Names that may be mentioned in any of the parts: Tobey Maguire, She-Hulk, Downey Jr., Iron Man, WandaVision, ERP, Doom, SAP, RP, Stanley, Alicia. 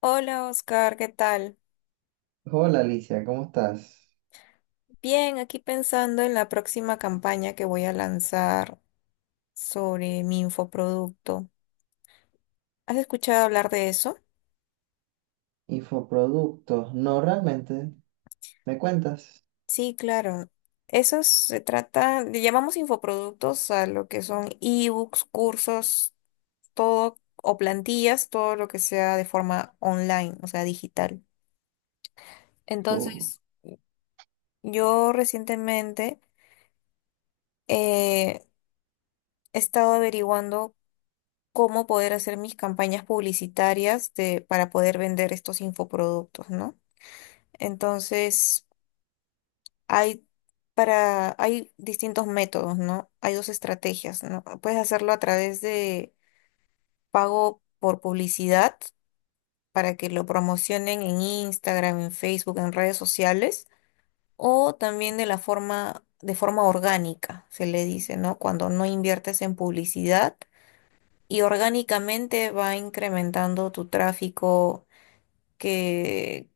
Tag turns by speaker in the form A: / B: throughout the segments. A: Hola Oscar, ¿qué tal?
B: Hola Alicia, ¿cómo estás?
A: Bien, aquí pensando en la próxima campaña que voy a lanzar sobre mi infoproducto. ¿Has escuchado hablar de eso?
B: Infoproductos. No, realmente, ¿me cuentas?
A: Sí, claro. Eso se trata, le llamamos infoproductos a lo que son ebooks, cursos, todo, o plantillas, todo lo que sea de forma online, o sea, digital.
B: O-
A: Entonces, yo recientemente eh, he estado averiguando cómo poder hacer mis campañas publicitarias de, para poder vender estos infoproductos, ¿no? Entonces, hay para, hay distintos métodos, ¿no? Hay dos estrategias, ¿no? Puedes hacerlo a través de pago por publicidad para que lo promocionen en Instagram, en Facebook, en redes sociales, o también de la forma, de forma orgánica, se le dice, ¿no? Cuando no inviertes en publicidad y orgánicamente va incrementando tu tráfico que,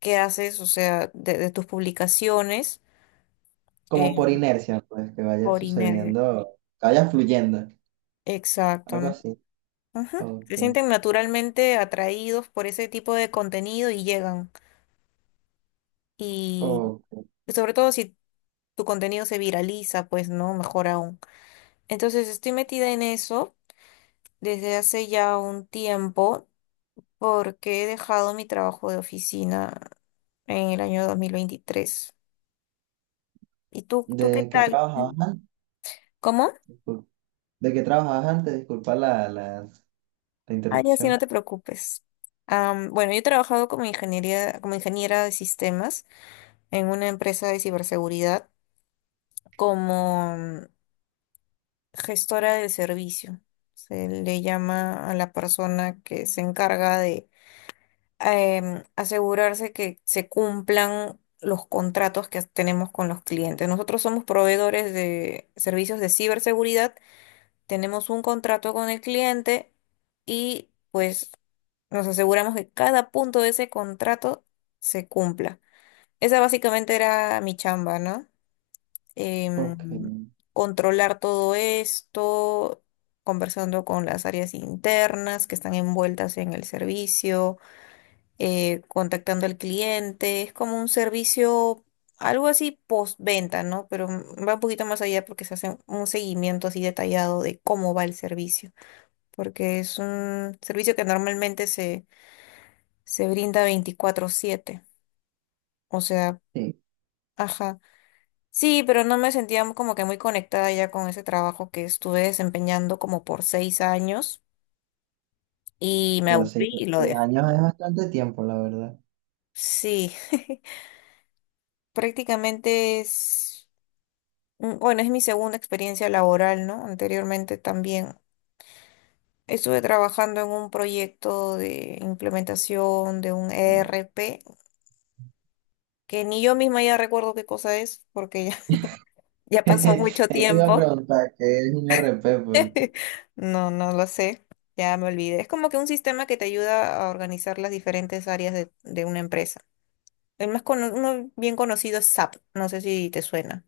A: que haces, o sea, de tus publicaciones
B: Como
A: eh,
B: por inercia, pues, que vaya
A: por inercia.
B: sucediendo, que vaya fluyendo,
A: Exacto,
B: algo
A: ¿no?
B: así.
A: Ujú. Se
B: Ok,
A: sienten naturalmente atraídos por ese tipo de contenido y llegan. Y
B: ok.
A: sobre todo si tu contenido se viraliza, pues no, mejor aún. Entonces estoy metida en eso desde hace ya un tiempo porque he dejado mi trabajo de oficina en el año 2023. ¿Y tú qué
B: ¿De qué
A: tal?
B: trabajabas antes?
A: ¿Cómo?
B: Discul- ¿De qué trabajabas antes? Disculpa la
A: Ay, así no
B: interrupción.
A: te preocupes. Bueno, yo he trabajado como ingeniería, como ingeniera de sistemas en una empresa de ciberseguridad como gestora del servicio. Se le llama a la persona que se encarga de asegurarse que se cumplan los contratos que tenemos con los clientes. Nosotros somos proveedores de servicios de ciberseguridad, tenemos un contrato con el cliente y pues nos aseguramos que cada punto de ese contrato se cumpla. Esa básicamente era mi chamba, ¿no?
B: Ok,
A: Em, controlar todo esto, conversando con las áreas internas que están envueltas en el servicio, contactando al cliente. Es como un servicio, algo así postventa, ¿no? Pero va un poquito más allá porque se hace un seguimiento así detallado de cómo va el servicio porque es un servicio que normalmente se, se brinda 24/7. O sea,
B: sí,
A: ajá. Sí, pero no me sentía como que muy conectada ya con ese trabajo que estuve desempeñando como por 6 años y me
B: como seis,
A: aburrí y lo
B: seis
A: dejé.
B: años es bastante tiempo, la verdad.
A: Sí, prácticamente es, mm, bueno, es mi segunda experiencia laboral, ¿no? Anteriormente también estuve trabajando en un proyecto de implementación de un
B: Mm.
A: ERP, que ni yo misma ya recuerdo qué cosa es, porque ya ya pasó mucho
B: Eso iba a
A: tiempo.
B: preguntar, ¿qué es un RP? Porque
A: No, no lo sé. Ya me olvidé. Es como que un sistema que te ayuda a organizar las diferentes áreas de una empresa. El más cono- uno bien conocido es SAP. No sé si te suena.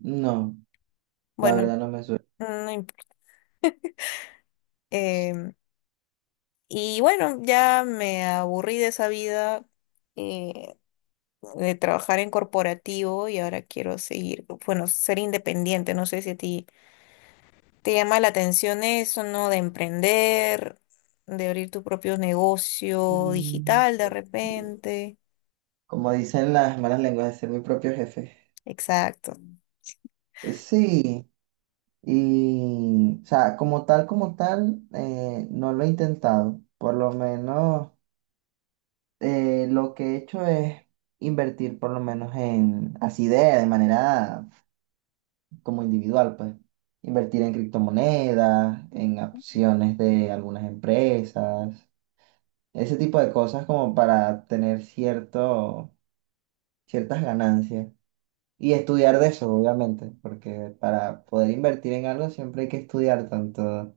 B: no, la
A: Bueno,
B: verdad no me suena.
A: no imp- em, y bueno, ya me aburrí de esa vida, eh, de trabajar en corporativo y ahora quiero seguir, bueno, ser independiente. No sé si a ti. ¿Te llama la atención eso, no? De emprender, de abrir tu propio negocio
B: Mm,
A: digital de repente.
B: como dicen las malas lenguas, de ser mi propio jefe.
A: Exacto.
B: Sí, y, o sea, como tal, no lo he intentado. Por lo menos, lo que he hecho es invertir, por lo menos en, así de manera como individual, pues, invertir en criptomonedas, en acciones de algunas empresas, ese tipo de cosas como para tener cierto, ciertas ganancias. Y estudiar de eso, obviamente, porque para poder invertir en algo siempre hay que estudiar tanto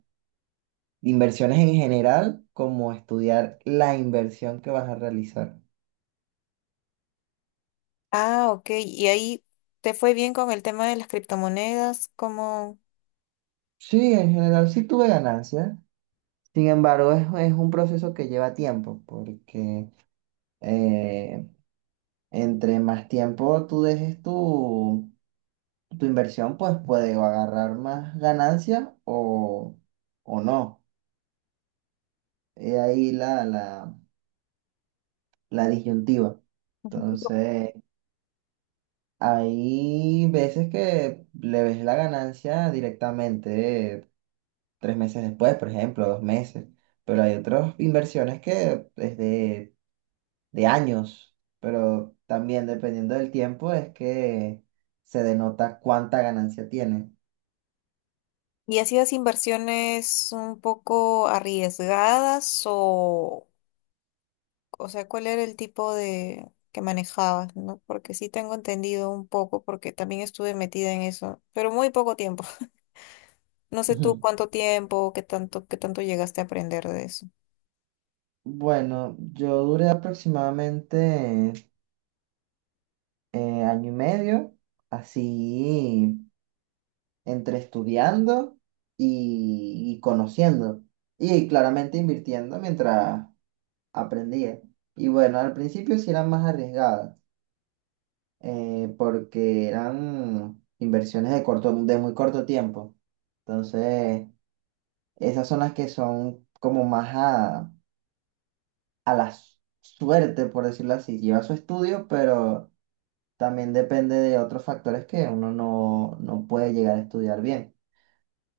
B: inversiones en general como estudiar la inversión que vas a realizar.
A: Ah, ok. ¿Y ahí te fue bien con el tema de las criptomonedas? ¿Cómo?
B: Sí, en general sí tuve ganancias. Sin embargo, es un proceso que lleva tiempo, porque eh, entre más tiempo tú dejes tu inversión, pues puede o agarrar más ganancias o no. Es ahí la disyuntiva.
A: Ujú.
B: Entonces, hay veces que le ves la ganancia directamente tres meses después, por ejemplo, dos meses, pero hay otras inversiones que es de años, pero también dependiendo del tiempo es que se denota cuánta ganancia tiene.
A: ¿Y hacías inversiones un poco arriesgadas o sea, cuál era el tipo de que manejabas, ¿no? Porque sí tengo entendido un poco, porque también estuve metida en eso, pero muy poco tiempo. No sé tú
B: Ujú.
A: cuánto tiempo, qué tanto llegaste a aprender de eso.
B: Bueno, yo duré aproximadamente año y medio, así entre estudiando y conociendo. Y claramente invirtiendo mientras aprendía. Y bueno, al principio sí eran más arriesgadas, porque eran inversiones de corto, de muy corto tiempo. Entonces, esas son las que son como más a suerte, por decirlo así. Lleva su estudio, pero también depende de otros factores que uno no, no puede llegar a estudiar bien.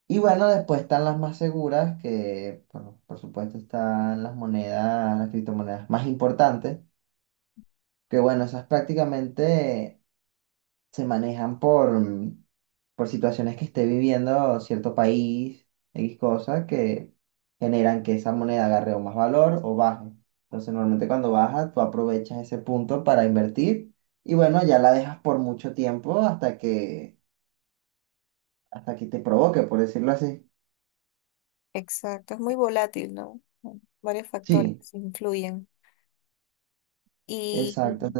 B: Y bueno, después están las más seguras, que bueno, por supuesto están las monedas, las criptomonedas más importantes, que bueno, esas prácticamente se manejan por, por situaciones que esté viviendo cierto país, X cosas, que generan que esa moneda agarre o más valor o baje. Entonces, normalmente cuando baja, tú aprovechas ese punto para invertir y bueno, ya la dejas por mucho tiempo hasta que te provoque, por decirlo así.
A: Exacto, es muy volátil, ¿no? Bueno, varios factores
B: Sí,
A: influyen.
B: exacto.
A: Y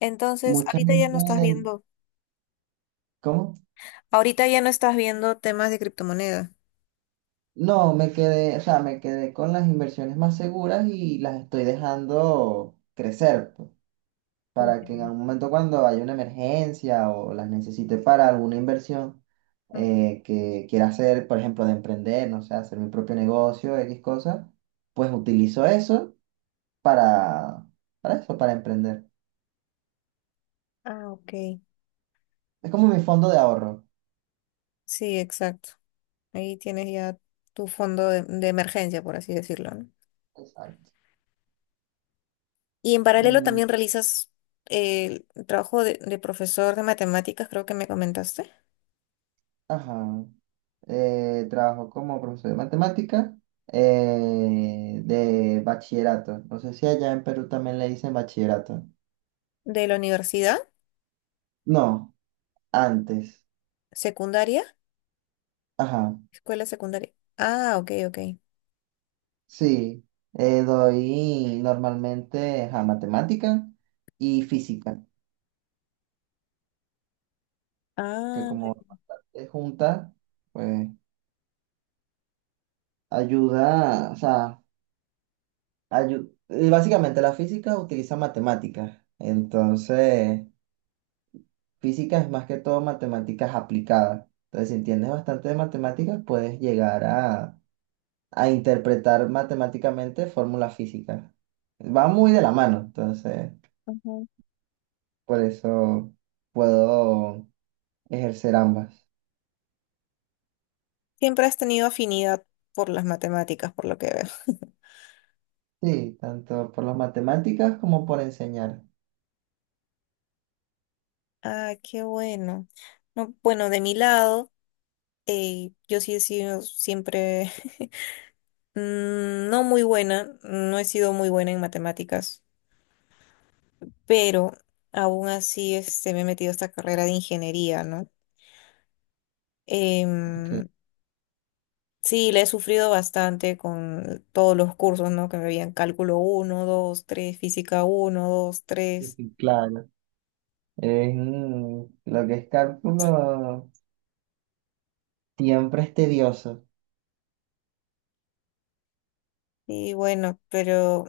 A: entonces,
B: Mucha
A: ahorita ya no
B: gente,
A: estás viendo,
B: ¿cómo?
A: ahorita ya no estás viendo temas de criptomoneda.
B: No, me quedé, o sea, me quedé con las inversiones más seguras y las estoy dejando crecer, pues, para que en
A: Mm.
B: algún momento cuando haya una emergencia o las necesite para alguna inversión
A: Mm.
B: que quiera hacer, por ejemplo, de emprender, no sé, hacer mi propio negocio, X cosas, pues utilizo eso para, para eso, para emprender.
A: Ah, ok.
B: Es como mi fondo de ahorro.
A: Sí, exacto. Ahí tienes ya tu fondo de emergencia, por así decirlo, ¿no?
B: Exacto.
A: Y en paralelo
B: Mm,
A: también realizas el trabajo de profesor de matemáticas, creo que me comentaste,
B: ajá. Trabajó como profesor de matemática de bachillerato. No sé si allá en Perú también le dicen bachillerato.
A: de la universidad,
B: No, antes.
A: secundaria.
B: Ajá,
A: Escuela secundaria. Ah, ok, ok.
B: sí. Doy normalmente ajá, matemática y física, que
A: Ah,
B: como es junta, pues ayuda, o sea, básicamente la física utiliza matemáticas. Entonces, física es más que todo matemáticas aplicadas. Entonces, si entiendes bastante de matemáticas, puedes llegar a interpretar matemáticamente fórmulas físicas. Va muy de la mano, entonces,
A: ujú.
B: por eso puedo ejercer ambas.
A: Siempre has tenido afinidad por las matemáticas, por lo que veo.
B: Sí, tanto por las matemáticas como por enseñar.
A: Ah, qué bueno. No, bueno, de mi lado, yo sí he sido siempre mm, no muy buena, no he sido muy buena en matemáticas, pero aún así este, me he metido a esta carrera de ingeniería, ¿no?
B: Porque
A: Em, sí, le he sufrido bastante con todos los cursos, ¿no? Que me habían cálculo uno, 2, 3, física uno, 2,
B: sí,
A: tres.
B: sí, claro. Es, lo que es cálculo siempre es tedioso.
A: Y bueno, pero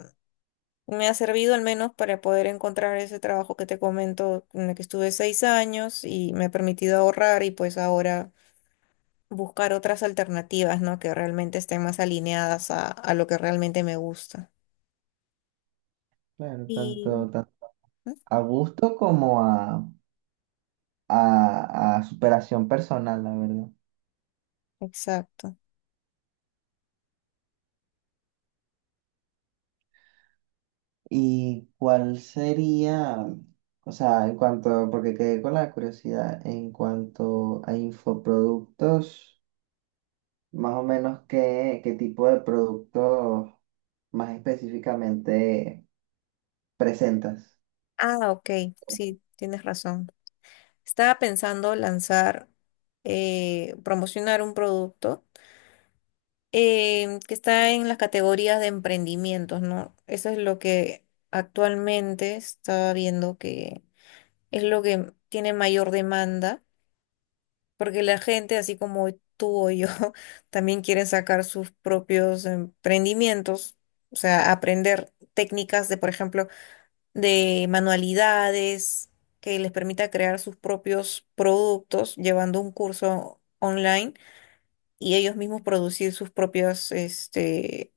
A: me ha servido al menos para poder encontrar ese trabajo que te comento, en el que estuve 6 años y me ha permitido ahorrar y pues ahora buscar otras alternativas, ¿no? Que realmente estén más alineadas a lo que realmente me gusta.
B: Claro,
A: Y,
B: tanto, tanto
A: ¿mm?
B: a gusto como a superación personal, la verdad.
A: Exacto.
B: ¿Y cuál sería, o sea, en cuanto, porque quedé con la curiosidad, en cuanto a infoproductos, más o menos qué, qué tipo de productos más específicamente presentas?
A: Ah, ok, sí, tienes razón. Estaba pensando lanzar, promocionar un producto que está en las categorías de emprendimientos, ¿no? Eso es lo que actualmente estaba viendo que es lo que tiene mayor demanda, porque la gente, así como tú o yo, también quieren sacar sus propios emprendimientos, o sea, aprender técnicas de, por ejemplo, de manualidades que les permita crear sus propios productos llevando un curso online y ellos mismos producir sus propias, este,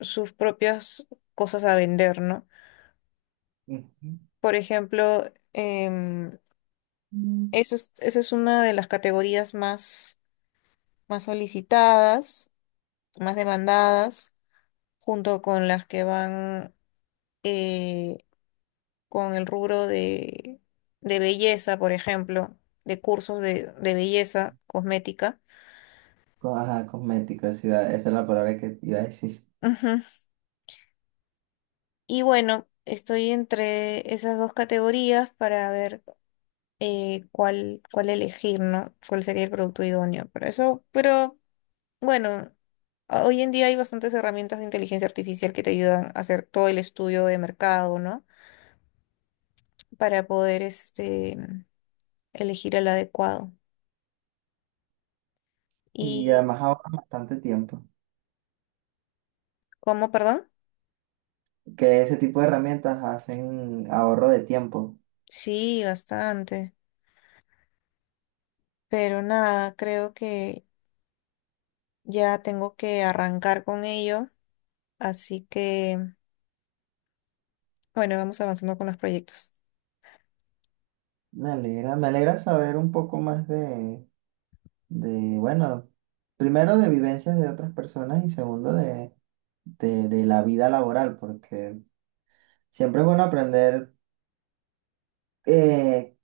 A: sus propias cosas a vender, ¿no?
B: Ujú.
A: Por ejemplo, em,
B: Mm.
A: eso es, esa es una de las categorías más, más solicitadas, más demandadas, junto con las que van... eh, con el rubro de belleza, por ejemplo, de cursos de belleza cosmética.
B: Ajá, cosméticos, sí, esa es la palabra que iba a decir.
A: Ujú. Y bueno, estoy entre esas dos categorías para ver cuál, cuál elegir, ¿no? Cuál sería el producto idóneo para eso. Pero bueno, a- hoy en día hay bastantes herramientas de inteligencia artificial que te ayudan a hacer todo el estudio de mercado, ¿no? Para poder este, elegir el adecuado.
B: Y
A: ¿Y
B: además ahorras bastante tiempo.
A: cómo, perdón?
B: Que ese tipo de herramientas hacen ahorro de tiempo.
A: Sí, bastante. Pero nada, creo que ya tengo que arrancar con ello, así que bueno, vamos avanzando con los proyectos.
B: Me alegra saber un poco más de, bueno, primero de vivencias de otras personas y segundo de la vida laboral, porque siempre es bueno aprender eh,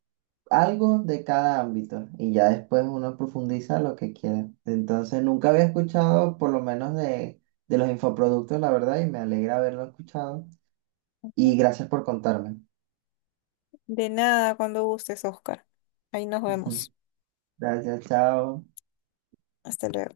B: algo de cada ámbito y ya después uno profundiza lo que quiere. Entonces, nunca había escuchado por lo menos de los infoproductos, la verdad, y me alegra haberlo escuchado. Y gracias por contarme.
A: De nada, cuando gustes, Oscar. Ahí nos
B: Ujú.
A: vemos.
B: Gracias, chao.
A: Hasta luego.